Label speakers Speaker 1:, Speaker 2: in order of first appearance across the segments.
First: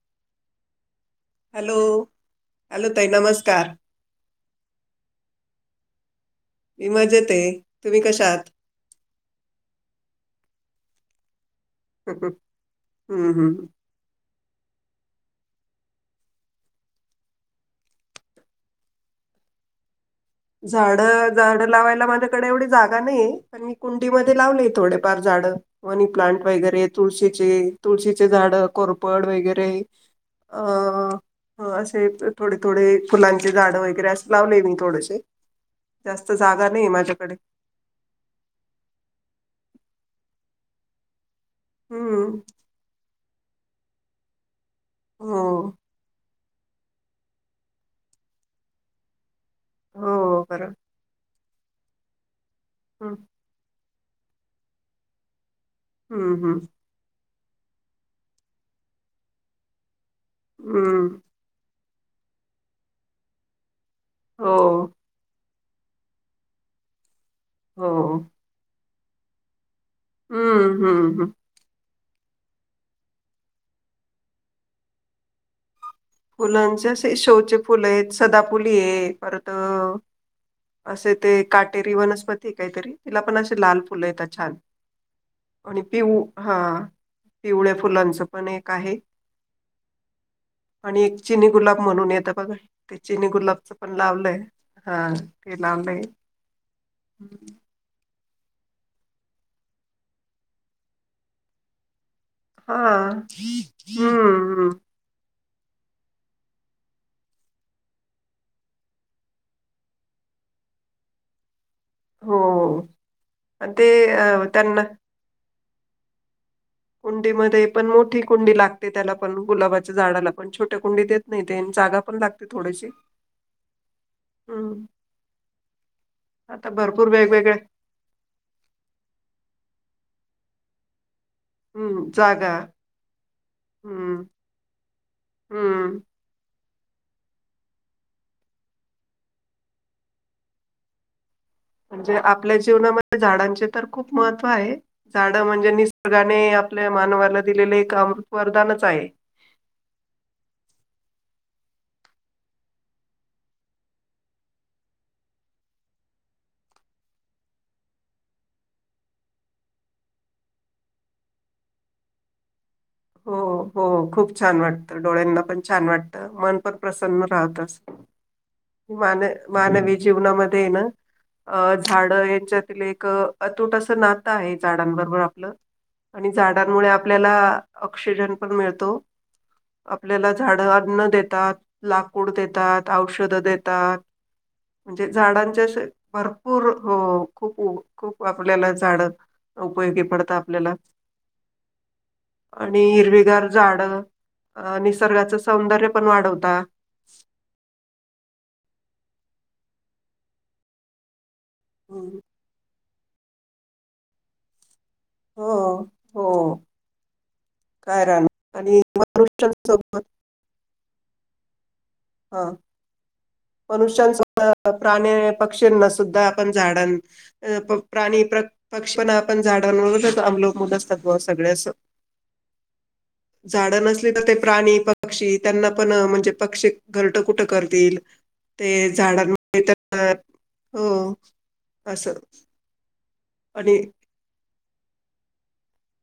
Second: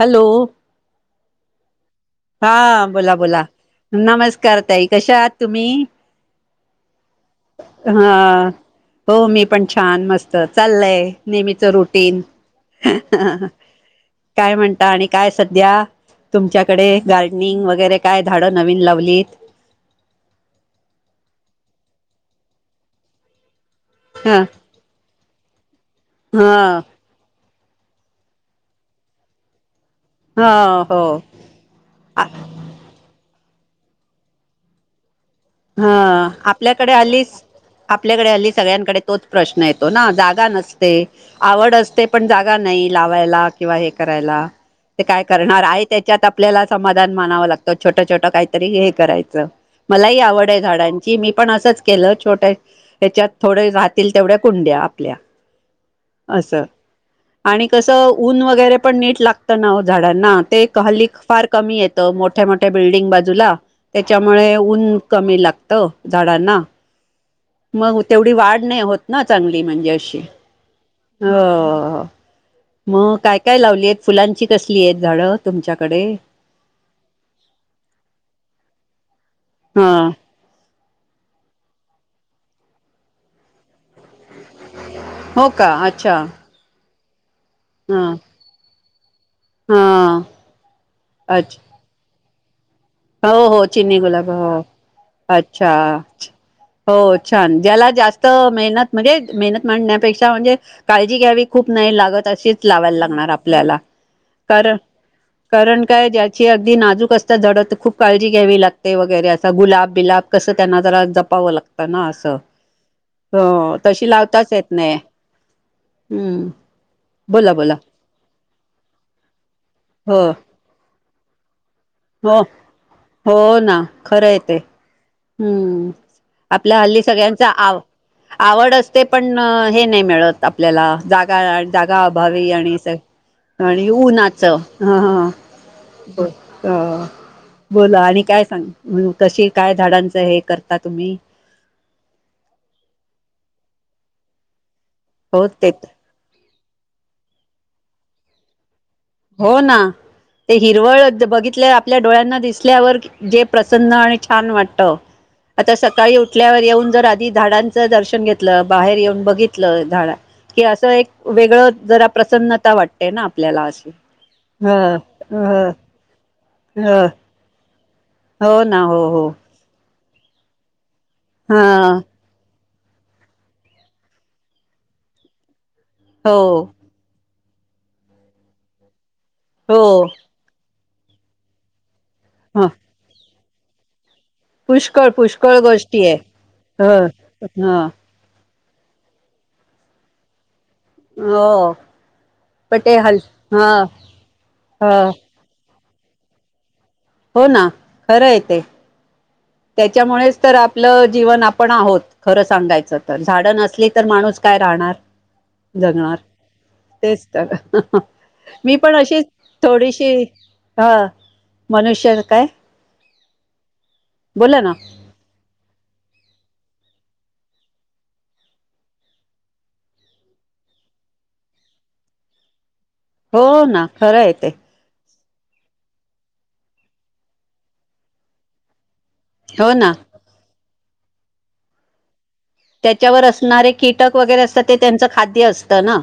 Speaker 1: Hello!
Speaker 2: Hello!
Speaker 1: हा
Speaker 2: hello ताई
Speaker 1: बोला बोला,
Speaker 2: नमस्कार.
Speaker 1: नमस्कार ताई कशा आहात तुम्ही?
Speaker 2: मी मजेत आहे. तुम्ही कशा आहात?
Speaker 1: हा हो मी पण छान मस्त चाललय नेहमीचं रूट टींग
Speaker 2: हम्म हम्म.
Speaker 1: काय म्हणता, आणि काय सध्या तुमच्या कडे गार्डनिंग, वगैरे काय झाडं नवीन लावलीत?
Speaker 2: झाडं, झाडं लावायला माझ्याकडे एवढी जागा नाही आणि मी कुंडी मध्ये
Speaker 1: ह
Speaker 2: लावले थोडेफार झाडं मनी प्लांट
Speaker 1: ह
Speaker 2: वगैरे तुळशीचे, तुळशीचे झाडं कोरपड वगैरे
Speaker 1: ह
Speaker 2: अ
Speaker 1: हो
Speaker 2: हा असेच थोडे थोडे फुलांचे झाड वगैरे असं लावले मी थोडसं
Speaker 1: हा आपल्याकडे आलीच आपल्याकडे हल्ली सगळ्यांकडे तोच प्रश्न येतो ना, जागा नसते आवड असते पण
Speaker 2: हम्म.
Speaker 1: जागा नाही लावायला किंवा हे करायला ते काय
Speaker 2: हो.
Speaker 1: करणार आहे त्याच्यात आपल्याला समाधान मानावं लागत. छोटं छोटं काहीतरी हे करायचं मलाही
Speaker 2: हो
Speaker 1: आवड आहे.
Speaker 2: बरं.
Speaker 1: झाडांची मी पण असंच केलं छोट्या
Speaker 2: हम्म
Speaker 1: ह्याच्यात थोड्या राहील तेवढ्या कुंड्या, आपल्या
Speaker 2: हम्म हम्म.
Speaker 1: असं आणि कसं ऊन वगैरे पण नीट लागतं ना वो झाडांना ते हल्ली
Speaker 2: हम्म.
Speaker 1: फार कमी येत मोठ्या मोठ्या बिल्डिंग बाजूला त्याच्यामुळे
Speaker 2: हो.
Speaker 1: ऊन कमी लागतं झाडांना मग
Speaker 2: हो.
Speaker 1: तेवढी वाढ नाही होत ना, चांगली म्हणजे अशी
Speaker 2: हम्म हम्म हम्म.
Speaker 1: हो मग काय काय लावलीयत? फुलांची कसलीयत झाडं तुमच्याकडे?
Speaker 2: फुलांचे असे शोचे फुलयत सदाफुलीय परत
Speaker 1: हा
Speaker 2: असे ते काटेरी वनस्पती काहीतरी तिला पण अशे लाल फुलं येतात, छान!
Speaker 1: हो का
Speaker 2: आणि
Speaker 1: अच्छा
Speaker 2: पिऊ हा पिवळ्या
Speaker 1: हा
Speaker 2: फुलांच पण एक आहे.
Speaker 1: हा
Speaker 2: आणि एक चिनी
Speaker 1: अच्छा
Speaker 2: गुलाब म्हणून येतं बघा? ते चिनी
Speaker 1: हो हो
Speaker 2: गुलाबच पण
Speaker 1: चिनी गुलाब
Speaker 2: लावलंय
Speaker 1: हो,
Speaker 2: हा ते
Speaker 1: अच्छा!
Speaker 2: लावलंय
Speaker 1: हो छान ज्याला जास्त त मेहनत म्हणजे, मेहनत मांडण्यापेक्षा म्हणजे काळजी घ्यावी खूप नाही लागत अशीच.
Speaker 2: हा
Speaker 1: लावायला लागणार आपल्याला, कार
Speaker 2: हम्म
Speaker 1: कारण काय ज्याची अगदी नाजूक असता झाडत खूप काळजी घ्यावी लागते वगैरे, आता गुलाब बिलाब कसं त्यांना जरा जपावं लाग त ना
Speaker 2: हो
Speaker 1: असं
Speaker 2: आणि ते
Speaker 1: तशी
Speaker 2: अ
Speaker 1: लावताच येत
Speaker 2: त्यांना
Speaker 1: ना हूं.
Speaker 2: कुंडीमध्ये, पण मोठी कुंडी लागते त्याला पण गुलाबाच्या
Speaker 1: हो
Speaker 2: झाडाला पण छोट्या कुंडी येत नही ते जागा पण
Speaker 1: हो,
Speaker 2: लागते थोडीशी
Speaker 1: हो ना खरंय ते.
Speaker 2: हम्म
Speaker 1: हूं
Speaker 2: आता
Speaker 1: आपल्या हल्ली
Speaker 2: भरपूर
Speaker 1: सगळ्यांचा
Speaker 2: वेगवेगळ्या
Speaker 1: आव आवड असते पण हे नाही मिळत आपल्याला. जागा, जागा अभावी आणि स आणि
Speaker 2: हम्म
Speaker 1: उन्हाच ह ह.
Speaker 2: हम्म
Speaker 1: ब. अ बोला, आणि काय सांग कशी काय झाडांचं हे करता तुम्ही?
Speaker 2: म्हणजे आपल्या जीवनामध्ये झाडांचे तर खूप महत्त्व आहे, झाड
Speaker 1: हो
Speaker 2: म्हणजे
Speaker 1: ते
Speaker 2: निसं र्गाने आपल्या मानवाला दिलेल एक अमृत वरदानच आहे.
Speaker 1: हो ना ते हिरवळ बघितल्या आपल्या डोळ्यांना दिसल्यावर जे प्रसन्न आणि छान वाटत. आता सकाळी उठल्यावर येऊन जर आधी झाडांचं दर्शन घेतलं, बाहेर येऊन बघितलं झाडा कि असं एक वेगळं जरा प्रसन्नता वाटते ना आपल्याला अशी. ह
Speaker 2: वाटत डोळ्यांना पण
Speaker 1: ह
Speaker 2: छान वाटत, मन पण
Speaker 1: ह
Speaker 2: प्रसन्न राहत असं
Speaker 1: हो ना हो
Speaker 2: मान
Speaker 1: हो
Speaker 2: मानवी जीवनामध्ये ये ना
Speaker 1: हा
Speaker 2: अ झाडं याच्यात तिल एक अतूट असं नातं आहे झाडांबरोबर आपलं. आणि
Speaker 1: हो
Speaker 2: झाडांमुळे आपल्याला ऑक्सिजन पण मिळतो
Speaker 1: हो
Speaker 2: आपल्याला झाड अन्न देतात, लाकूड
Speaker 1: ह
Speaker 2: देतात, औषधं देतात.
Speaker 1: पुष्कळ
Speaker 2: म्हणजे
Speaker 1: पुष्कळ
Speaker 2: झाडांचे असे
Speaker 1: गोष्टी आहे
Speaker 2: भरपूर
Speaker 1: ह
Speaker 2: हो खूप,
Speaker 1: ह
Speaker 2: खूप. आपरल्याला झाड उपयोगी पडता आपल्याला.
Speaker 1: हो! पण
Speaker 2: आणि
Speaker 1: ते हल
Speaker 2: हिरवीगार
Speaker 1: हा
Speaker 2: झाड, अ
Speaker 1: ह
Speaker 2: निसर्गाचं सौंदर्य पण वाढवता.
Speaker 1: हो ना खरं ये ते, त्याच्यामुळेच तर आपलं जीवन आप पण आहोत
Speaker 2: हम्म.
Speaker 1: खरं सांगायचं तर, झाडं नसली तर माणूस काय राहणार.
Speaker 2: हो
Speaker 1: जगणार
Speaker 2: हो
Speaker 1: तेच तर.
Speaker 2: काय राहणार.
Speaker 1: मी
Speaker 2: आणि
Speaker 1: पण अशी
Speaker 2: मनुष्यांसोबत
Speaker 1: थोडीशी ह मनुष्या.
Speaker 2: हा मनुष्यांस
Speaker 1: बोला ना
Speaker 2: [unintelligible] प्राणी पक्षींना सुद्धा आपण झाडां अ प प्राणी प्र पक्षपना आपण झाडांवरचं अवलंबुन असतात बा सगळे असं.
Speaker 1: हो
Speaker 2: झाड
Speaker 1: ना
Speaker 2: नसली
Speaker 1: खरं
Speaker 2: तर
Speaker 1: आहे
Speaker 2: ते प्राणी प क्षी त्यांना पण म्हणजे पक्षी घरटं कुठं करतील. ते झाडांमुळे [unintelligible]
Speaker 1: हो ना
Speaker 2: तर हो असं
Speaker 1: त्याच्यावर असणारे
Speaker 2: आणि
Speaker 1: कीटक वगैरे असतात, ते त्यांचं खाद्य असतं ना.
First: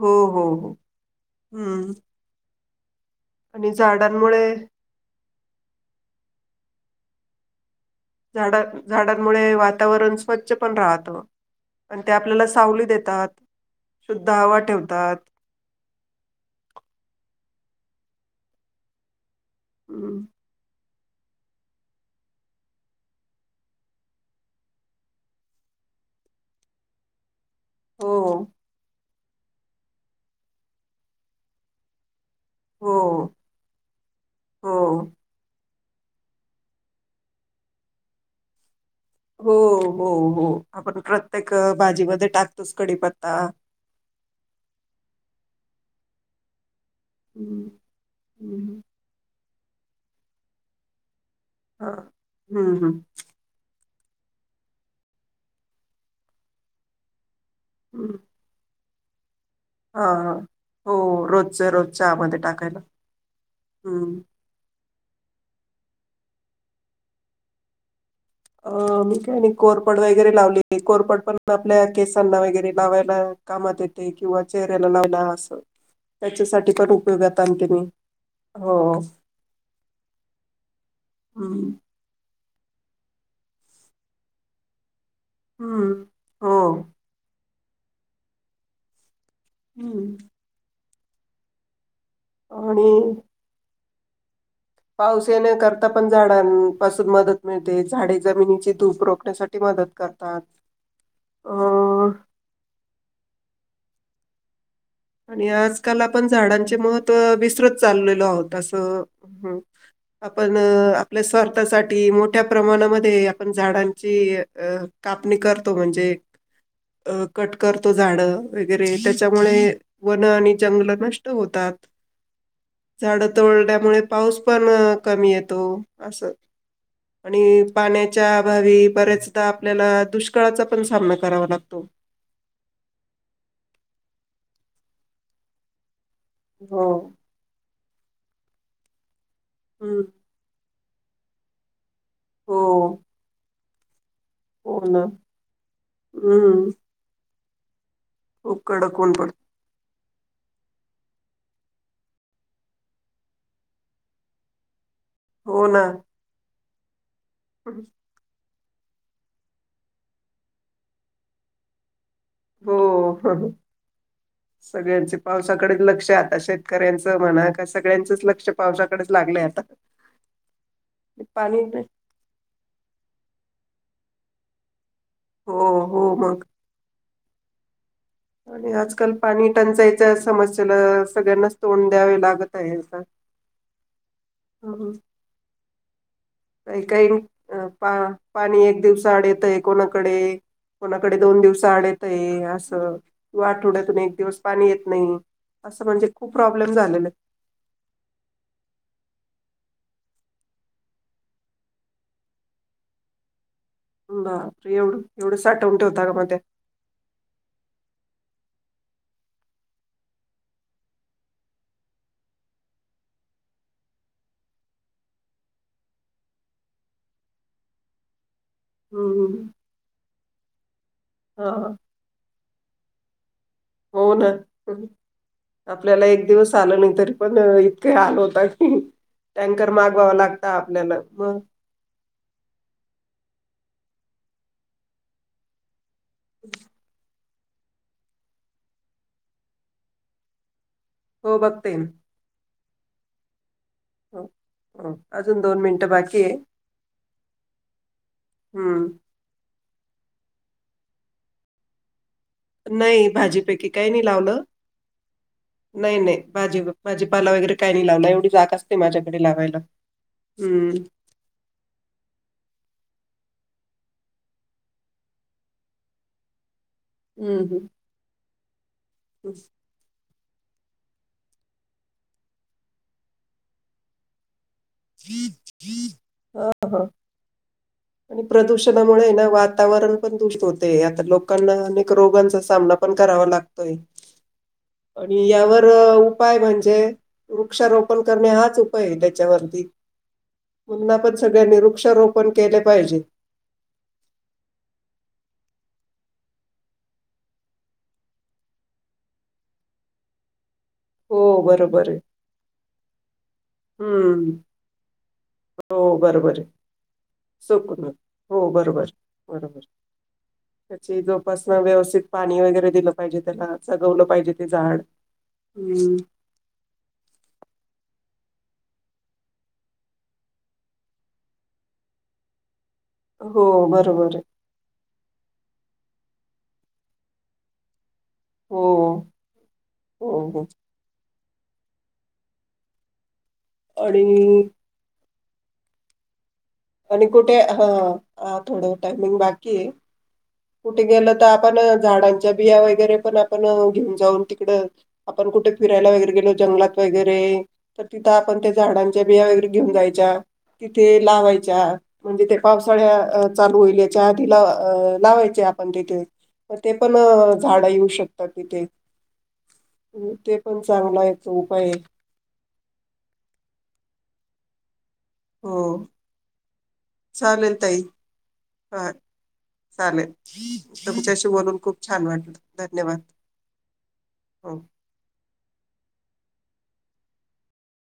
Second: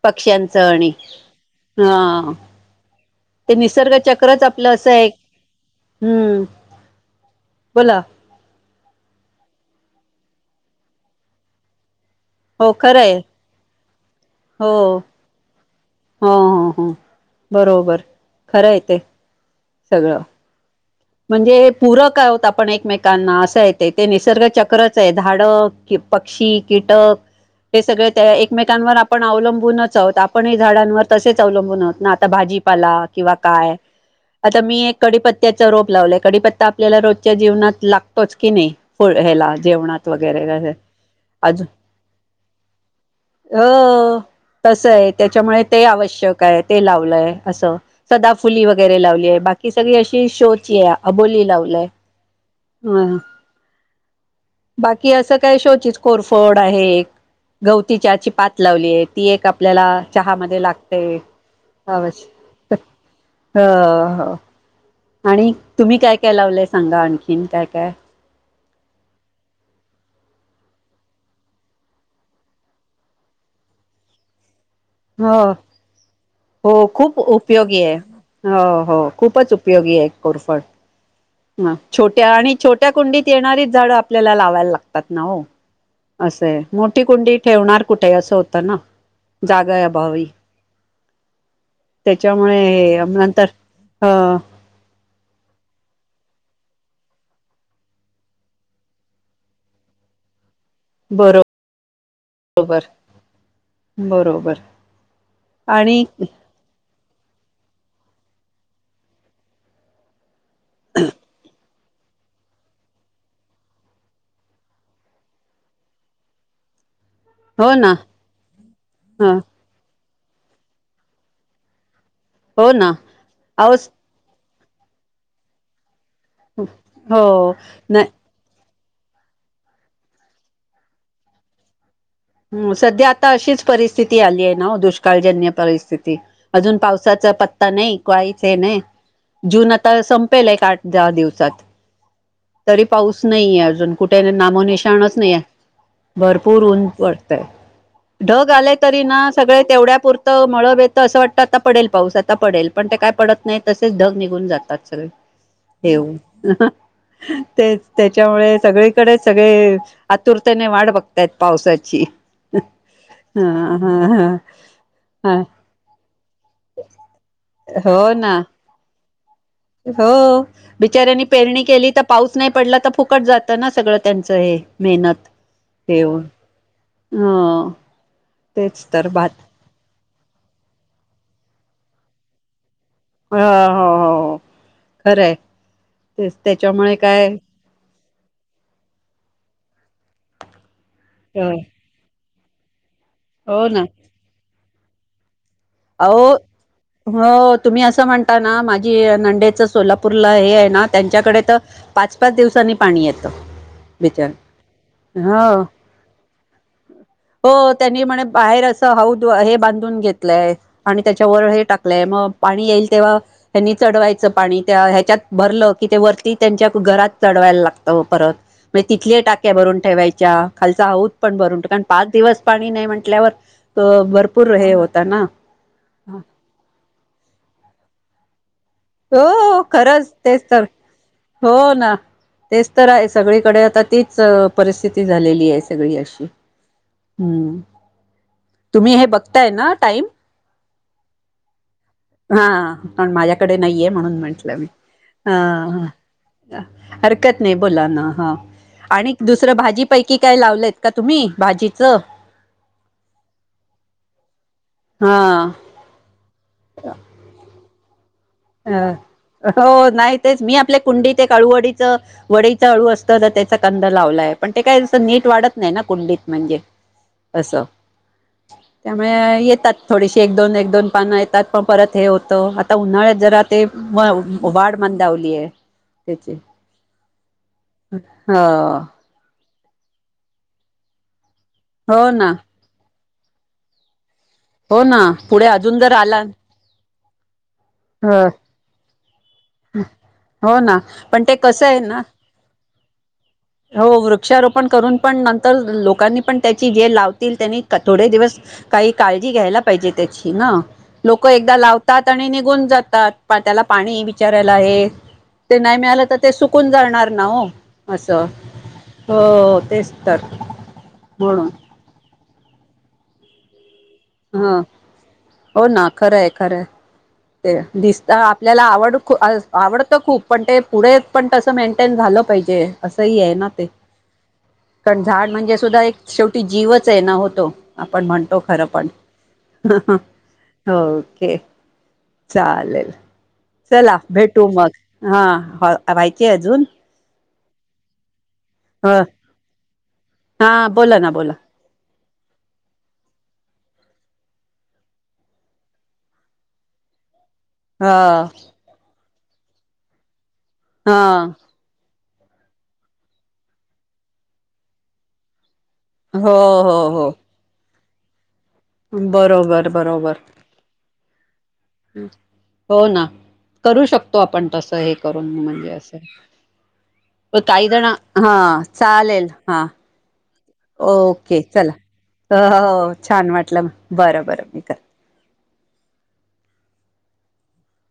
Speaker 2: हो हो
Speaker 1: पक्ष्यांचं
Speaker 2: हो
Speaker 1: आणि
Speaker 2: हम्म
Speaker 1: हा. ते
Speaker 2: आणि
Speaker 1: निसर्ग चक्रच
Speaker 2: झाडांमुळे
Speaker 1: आपलं असं आहे. हूं बोला!
Speaker 2: झाड, झाडांमुळे वातावरण स्वच्छ पण राहतं. अण ते आपल्याला
Speaker 1: हो
Speaker 2: सावली
Speaker 1: खरं आहे
Speaker 2: देतात शुद्ध हवा
Speaker 1: हो
Speaker 2: ठेवतात.
Speaker 1: हो हो हो, बरोबर खरं आहे ते.
Speaker 2: हम्म.
Speaker 1: सगळं. म्हणजे पूरक आहोत आपण एकमेकांना असं येते ते निसर्ग चक्रच आहे धाड कि पक्षी कीटक
Speaker 2: [inaudible]
Speaker 1: हे सगळे त्या एकमेकांवर आपण अवलंबूनच आहोत आपणही झाडांवर तसेच अवलंबून आहोत ना
Speaker 2: हो
Speaker 1: भाजीपाला किंवा काय आता
Speaker 2: हो
Speaker 1: मी क पत्त्या रोप लावलाय कडीी पत्ता आपल्याला रोजच्या जीवनात लागतोच की नाही फळ
Speaker 2: हो
Speaker 1: ह्याला
Speaker 2: हो
Speaker 1: जेवणात
Speaker 2: हो
Speaker 1: वगैरे
Speaker 2: आपण प्रत्येक भाजीमध्ये टाकतोच कडीपत्
Speaker 1: ह तस आहे त्याच्यामुळे ते आवश्यक आहे ते लावलंय
Speaker 2: हम्म
Speaker 1: असं सदा फुली
Speaker 2: हम्म
Speaker 1: वगैरे लावली आहे बाकी कि सगळी अशी शोच आहे अबोली लावलय
Speaker 2: हा हम्म हम्म
Speaker 1: ह बाकी असं काय शोची कोरफोड आहे
Speaker 2: हम्म
Speaker 1: गवतीच्याची प लावलीय ती एक आपल्याला
Speaker 2: हा हा
Speaker 1: चहामध्ये
Speaker 2: हो
Speaker 1: लागते
Speaker 2: रोजच रोज
Speaker 1: अवश
Speaker 2: चहामध्ये टाकायला
Speaker 1: हा
Speaker 2: हम्म
Speaker 1: हा आणि तुम्ही काय काय लावलंय सांगा आणखीन काय काय
Speaker 2: अ मी काय नाही कोरपड वगैरे लावले कोरपड पण आपल्या केसांना वगैरे लावायला कामात येते किंवा चेहऱ्याला लावला
Speaker 1: हो
Speaker 2: असं त्याच्यासाठी
Speaker 1: हो
Speaker 2: पण
Speaker 1: खूप
Speaker 2: उपयोगात आणते
Speaker 1: उपयोगी
Speaker 2: मी
Speaker 1: आहे हो हो खूपच उपयोगी आहे कोरफट
Speaker 2: हम्म
Speaker 1: ह छोट्या आणि छोट्या कुंडीत येणारीच झाडं आपल्याला लावायला लागतात ना हो
Speaker 2: हम्
Speaker 1: असंय मोठी कुंडी ठेवणार कुठे असं होतं ना जागा
Speaker 2: हम्म
Speaker 1: अभावी त्याच्यामुळे
Speaker 2: आणि
Speaker 1: हे नंतर हा
Speaker 2: पाऊस येण्याकरता पण झाडांपासून मदत मिळते झाडे जमिनीची धूप रोखण्यासाठी मदत करतात अ
Speaker 1: बरोबर बरोबर
Speaker 2: आणि आजकाल आपण झाडांचे महत्त्व विसरत चाललेलो आहोत असं आपण आपल्या स्वार्थासाठी मोठ मोठ्या प्रमाणामध्ये आपण झाडांची कापणी करतो म्हणजे अ कट
Speaker 1: हो
Speaker 2: करतो
Speaker 1: ना
Speaker 2: झाडं वगैरे
Speaker 1: ह
Speaker 2: त्याच्यामुळे वन आणि जंगल, नष्ट होतात.
Speaker 1: हो ना
Speaker 2: झाडं
Speaker 1: अवस
Speaker 2: तोडल्यामुळे. पाऊस पण कमी येतो असं
Speaker 1: हो
Speaker 2: आणि पाण्याच्या अभावी बरेच आपल्याला दुष्काळाचा पण सामना करावा लागतो
Speaker 1: हम्, सध्या आता अशीच परिस्थिती आली आहे. नाओ, दुष्काळजन्य परिस्थिती. अजून,
Speaker 2: हो.
Speaker 1: पावसाचा पत्ता नाही. काहीच हे नाही, जून
Speaker 2: हम्म.
Speaker 1: आता संपेल एक आठ दहा दिवसांत.
Speaker 2: हो,
Speaker 1: तरी, पाऊस नाहीेये आजून. कुठे,
Speaker 2: हो ना.
Speaker 1: नामोनिशाणच नाही आहे. भरपूर
Speaker 2: हम्म.
Speaker 1: ऊंन, पडतंय. ढग
Speaker 2: खूप
Speaker 1: आले.
Speaker 2: कडक
Speaker 1: तरी
Speaker 2: ऊन
Speaker 1: ना,
Speaker 2: पडतं.
Speaker 1: सगळे तेवढ्यापुर त, मळभ येत. असं वाटतं. आता पडेल पाऊस, आता पडेल. पण ते काय, पडत नाही. तसेच ढग, निघून जातात सगळे.
Speaker 2: हो ना.
Speaker 1: येऊ, तेच त्या त्याच्यामुळे. सगळीकडे सगळे आतुरतेने, वाट बघतायत पावसाची.
Speaker 2: हो.
Speaker 1: हा.. हा.. हा.. हा.
Speaker 2: कडक लक्ष आता, शेतकऱ्यांच म्हणा. का?
Speaker 1: हो
Speaker 2: सगळ्यांचंच
Speaker 1: ना
Speaker 2: लक्ष, पावसाकडेच लागलंय आता.
Speaker 1: हो.. बिचाऱ्यांनी
Speaker 2: पाणी
Speaker 1: पेरणी केली तर पाऊस नाही पडला. तर फुकट जात ना, सगळं त्यांचं हे, मेहनत.
Speaker 2: हो हो
Speaker 1: हेऊन
Speaker 2: मग
Speaker 1: हा.
Speaker 2: आणि आजकाल पाणी टंचायच्या समस्येला सगळ्यांनाच तोंड द्यावे लागत आहेच ना?
Speaker 1: ह हो हो खराय तेच
Speaker 2: काही
Speaker 1: त्याच्यामुळे
Speaker 2: काही
Speaker 1: काय?
Speaker 2: अ, पा पाणी एक दिवसा आड येतय. कोणाकडे, कोणाकडे दोन
Speaker 1: हो
Speaker 2: दिवसाआड ये ते असं किंवा
Speaker 1: ना
Speaker 2: आठवड्यातून एक दिवस पाणी येत नाही. असं म्हणजे
Speaker 1: अहो
Speaker 2: खूप प्रॉब्लेम झालेले.
Speaker 1: हो तुम्ही असं म्हणता ना, माझी नंदेचं सोलापूरला हे आहे ना त्यांच्याकडे तर पाच-पाच दिवसांनी पाणी येतं. बिचार
Speaker 2: बाप रे! एवढं एवढं
Speaker 1: हो
Speaker 2: साठऊंन ठेवता का? मग ते.
Speaker 1: हो त्यांनी म्हणे बाहेर असं हाऊद व हे बांधून घेतलंय. आणि त्याच्यावर हे टाकलंय मग पाणी येईल तेव्हा ह्यानी चढवायचं पाणी. त्या ह्याच्यात भरलं की, ते वरती त्यांच्या घरात चढवायला लागतं परत. म्हणजे, तिथल्या
Speaker 2: हम्म
Speaker 1: टाक्या भरून ठेवायच्या. खालचा हाऊद पण भरून ठेवाय
Speaker 2: हा
Speaker 1: कारण पाच दिवस पाणी नाही म्हटंल्यावर अ
Speaker 2: हो ना.
Speaker 1: भरपूर हे होता ना?
Speaker 2: आपल्याला एक दिवस आलं नाही तरी पण, इतके हालं होतात की
Speaker 1: हो ओ
Speaker 2: टँकर
Speaker 1: खरंच
Speaker 2: मागवावा
Speaker 1: तेच
Speaker 2: लागता
Speaker 1: तर
Speaker 2: आपल्याला मग
Speaker 1: हो ना. तेच तर आहे. सगळीकडे आता तीच परिस्थिती झालेली आहे सगळी अशी. हम्म् तुम्ही हे बघताय ना? टाईम.
Speaker 2: हो बघते ना.
Speaker 1: हा पण माझ्याकडे नाहीये, म्हणून
Speaker 2: हो
Speaker 1: म्हंटलं मी.
Speaker 2: हो.
Speaker 1: ह
Speaker 2: अजून दोन
Speaker 1: ह
Speaker 2: मिनिटं बाकी आहे
Speaker 1: हरकत नाही बोला ना ह
Speaker 2: हम्म
Speaker 1: आणि दुसरं भाजीपैकी काय लावलंयत का तुम्ही? भाजीचं.
Speaker 2: नाही भाजीपैकी काही नाही लावलं.
Speaker 1: हा.
Speaker 2: नाही-नाही भाजी भाजीपाला वगैरे काही नाही लावला. एवढी जागा असते माझ्याकडे
Speaker 1: अ
Speaker 2: लावायला
Speaker 1: हो नाही तेच मी
Speaker 2: हम्म
Speaker 1: आपल्या कुंडीत एक आळुवडीच वडीचा अळू असतो ना? त्याचा कांद लावलाय. पण ते कायं नीट वाढत नाही ना? कुंडीत म्हणजे
Speaker 2: हम्म
Speaker 1: अस.
Speaker 2: हम्म, हम्म.
Speaker 1: त्यामुळे येतात. थोडीशी एक-दोन, एक-दोन पानं येतात. पण परत हे होतं, आता उन्हाळ्यात जरा ते व वाढ मंदावली आहे त्याची
Speaker 2: अ ह आणि
Speaker 1: हो
Speaker 2: प्रदूषणामुळे ना वात वातावरण पण दूषीत होतय. आता लोकांना अनेक
Speaker 1: हो ना
Speaker 2: रोगांचा सामना पण करावा लागतोय.
Speaker 1: हो ना
Speaker 2: आणि
Speaker 1: पुढे
Speaker 2: यावर
Speaker 1: अजून जर आला
Speaker 2: उपाय म्हणजे वृक्षारोपण
Speaker 1: ह
Speaker 2: करणे, हाच उपाय आहे. त्याच्यावरती.
Speaker 1: हो ना
Speaker 2: पुन्हां पण
Speaker 1: ते
Speaker 2: सगळ्यांनी
Speaker 1: कसं आहे ना
Speaker 2: वृक्षारोपण केले पाहिजे.
Speaker 1: हो वृक्षारोपण करून पण नंतर लोकांनी पण त्याची जे लावतील त्यांनी थोडे दिवस काही काळजी, घ्यायला पाहिजे त्याची ना. लोक
Speaker 2: हो
Speaker 1: एकदा
Speaker 2: बरोबर आहे.
Speaker 1: लावतात आणि निघून जातात. त्याला पाणी
Speaker 2: हम्म.
Speaker 1: विचारायला हे, ते नाही
Speaker 2: हो
Speaker 1: मिळालं तर ते
Speaker 2: बरोबर आहे.
Speaker 1: सुकून जाणार ना ओ.
Speaker 2: चुकून. हो बरोबर-बरोबर
Speaker 1: तेच तर
Speaker 2: त्याची
Speaker 1: म्हणून
Speaker 2: जोपासना व्यवस्थित पाणी वगैरे दिलं पाहिजे त्याला जगवलं पाहिजे ते झाड हम्
Speaker 1: हे खरय. ते दिसत आपल्याला आवड -आवडतं खूप पण ते पुढे पण तसं मेंटेन झालं पाहिजे. असं ही हाय
Speaker 2: हो
Speaker 1: ना ते
Speaker 2: बरोबर आहे.
Speaker 1: कारण झाड म्हणजे सुद्धा एक शेवटी जीवच आहे ना ओ तो आपण म्हण. तो
Speaker 2: हो.
Speaker 1: खर पण अ ह
Speaker 2: हो, हो.
Speaker 1: ओके. चालेल चला
Speaker 2: आणि
Speaker 1: भेटू मग हा व्हायचे अजून
Speaker 2: आणि कुठे ह आ थोडं
Speaker 1: ह
Speaker 2: टायमिंग बाकी आहे.
Speaker 1: हा
Speaker 2: कुठे
Speaker 1: बोला ना
Speaker 2: गेलं तर
Speaker 1: बोला
Speaker 2: आपण झाडांच्या बिया वगैरे पण आपण घेऊन जाऊन तिकड आपण कुठे फिरायला वगैरे गेलो जंगलात वगैरे तर
Speaker 1: ह
Speaker 2: तिथं आपण त्या झाडांच्या बिया वगैरे घेऊन जायच्या
Speaker 1: हा
Speaker 2: तिथे लावायच्या म्हणजे ते पावसाळ्या चालू होईल याच्या आधी ला लावायचे आपण ते
Speaker 1: हो
Speaker 2: मग ते
Speaker 1: हो
Speaker 2: पण
Speaker 1: हो
Speaker 2: झाडं येऊ शकतात तिथे
Speaker 1: बरोबर
Speaker 2: हम्म,
Speaker 1: बरोबर.
Speaker 2: ते पण चांगला एक उपाय आहे
Speaker 1: हो ना करू शकतो आपण तसं एक ून
Speaker 2: हो
Speaker 1: म्हणजे अस
Speaker 2: चालेल
Speaker 1: काही
Speaker 2: ताई
Speaker 1: जण हा चालेल हा.
Speaker 2: ह.
Speaker 1: ओके चला
Speaker 2: धन्यवाद
Speaker 1: छान वाटलं बरं बरं
Speaker 2: हो
Speaker 1: मी कर.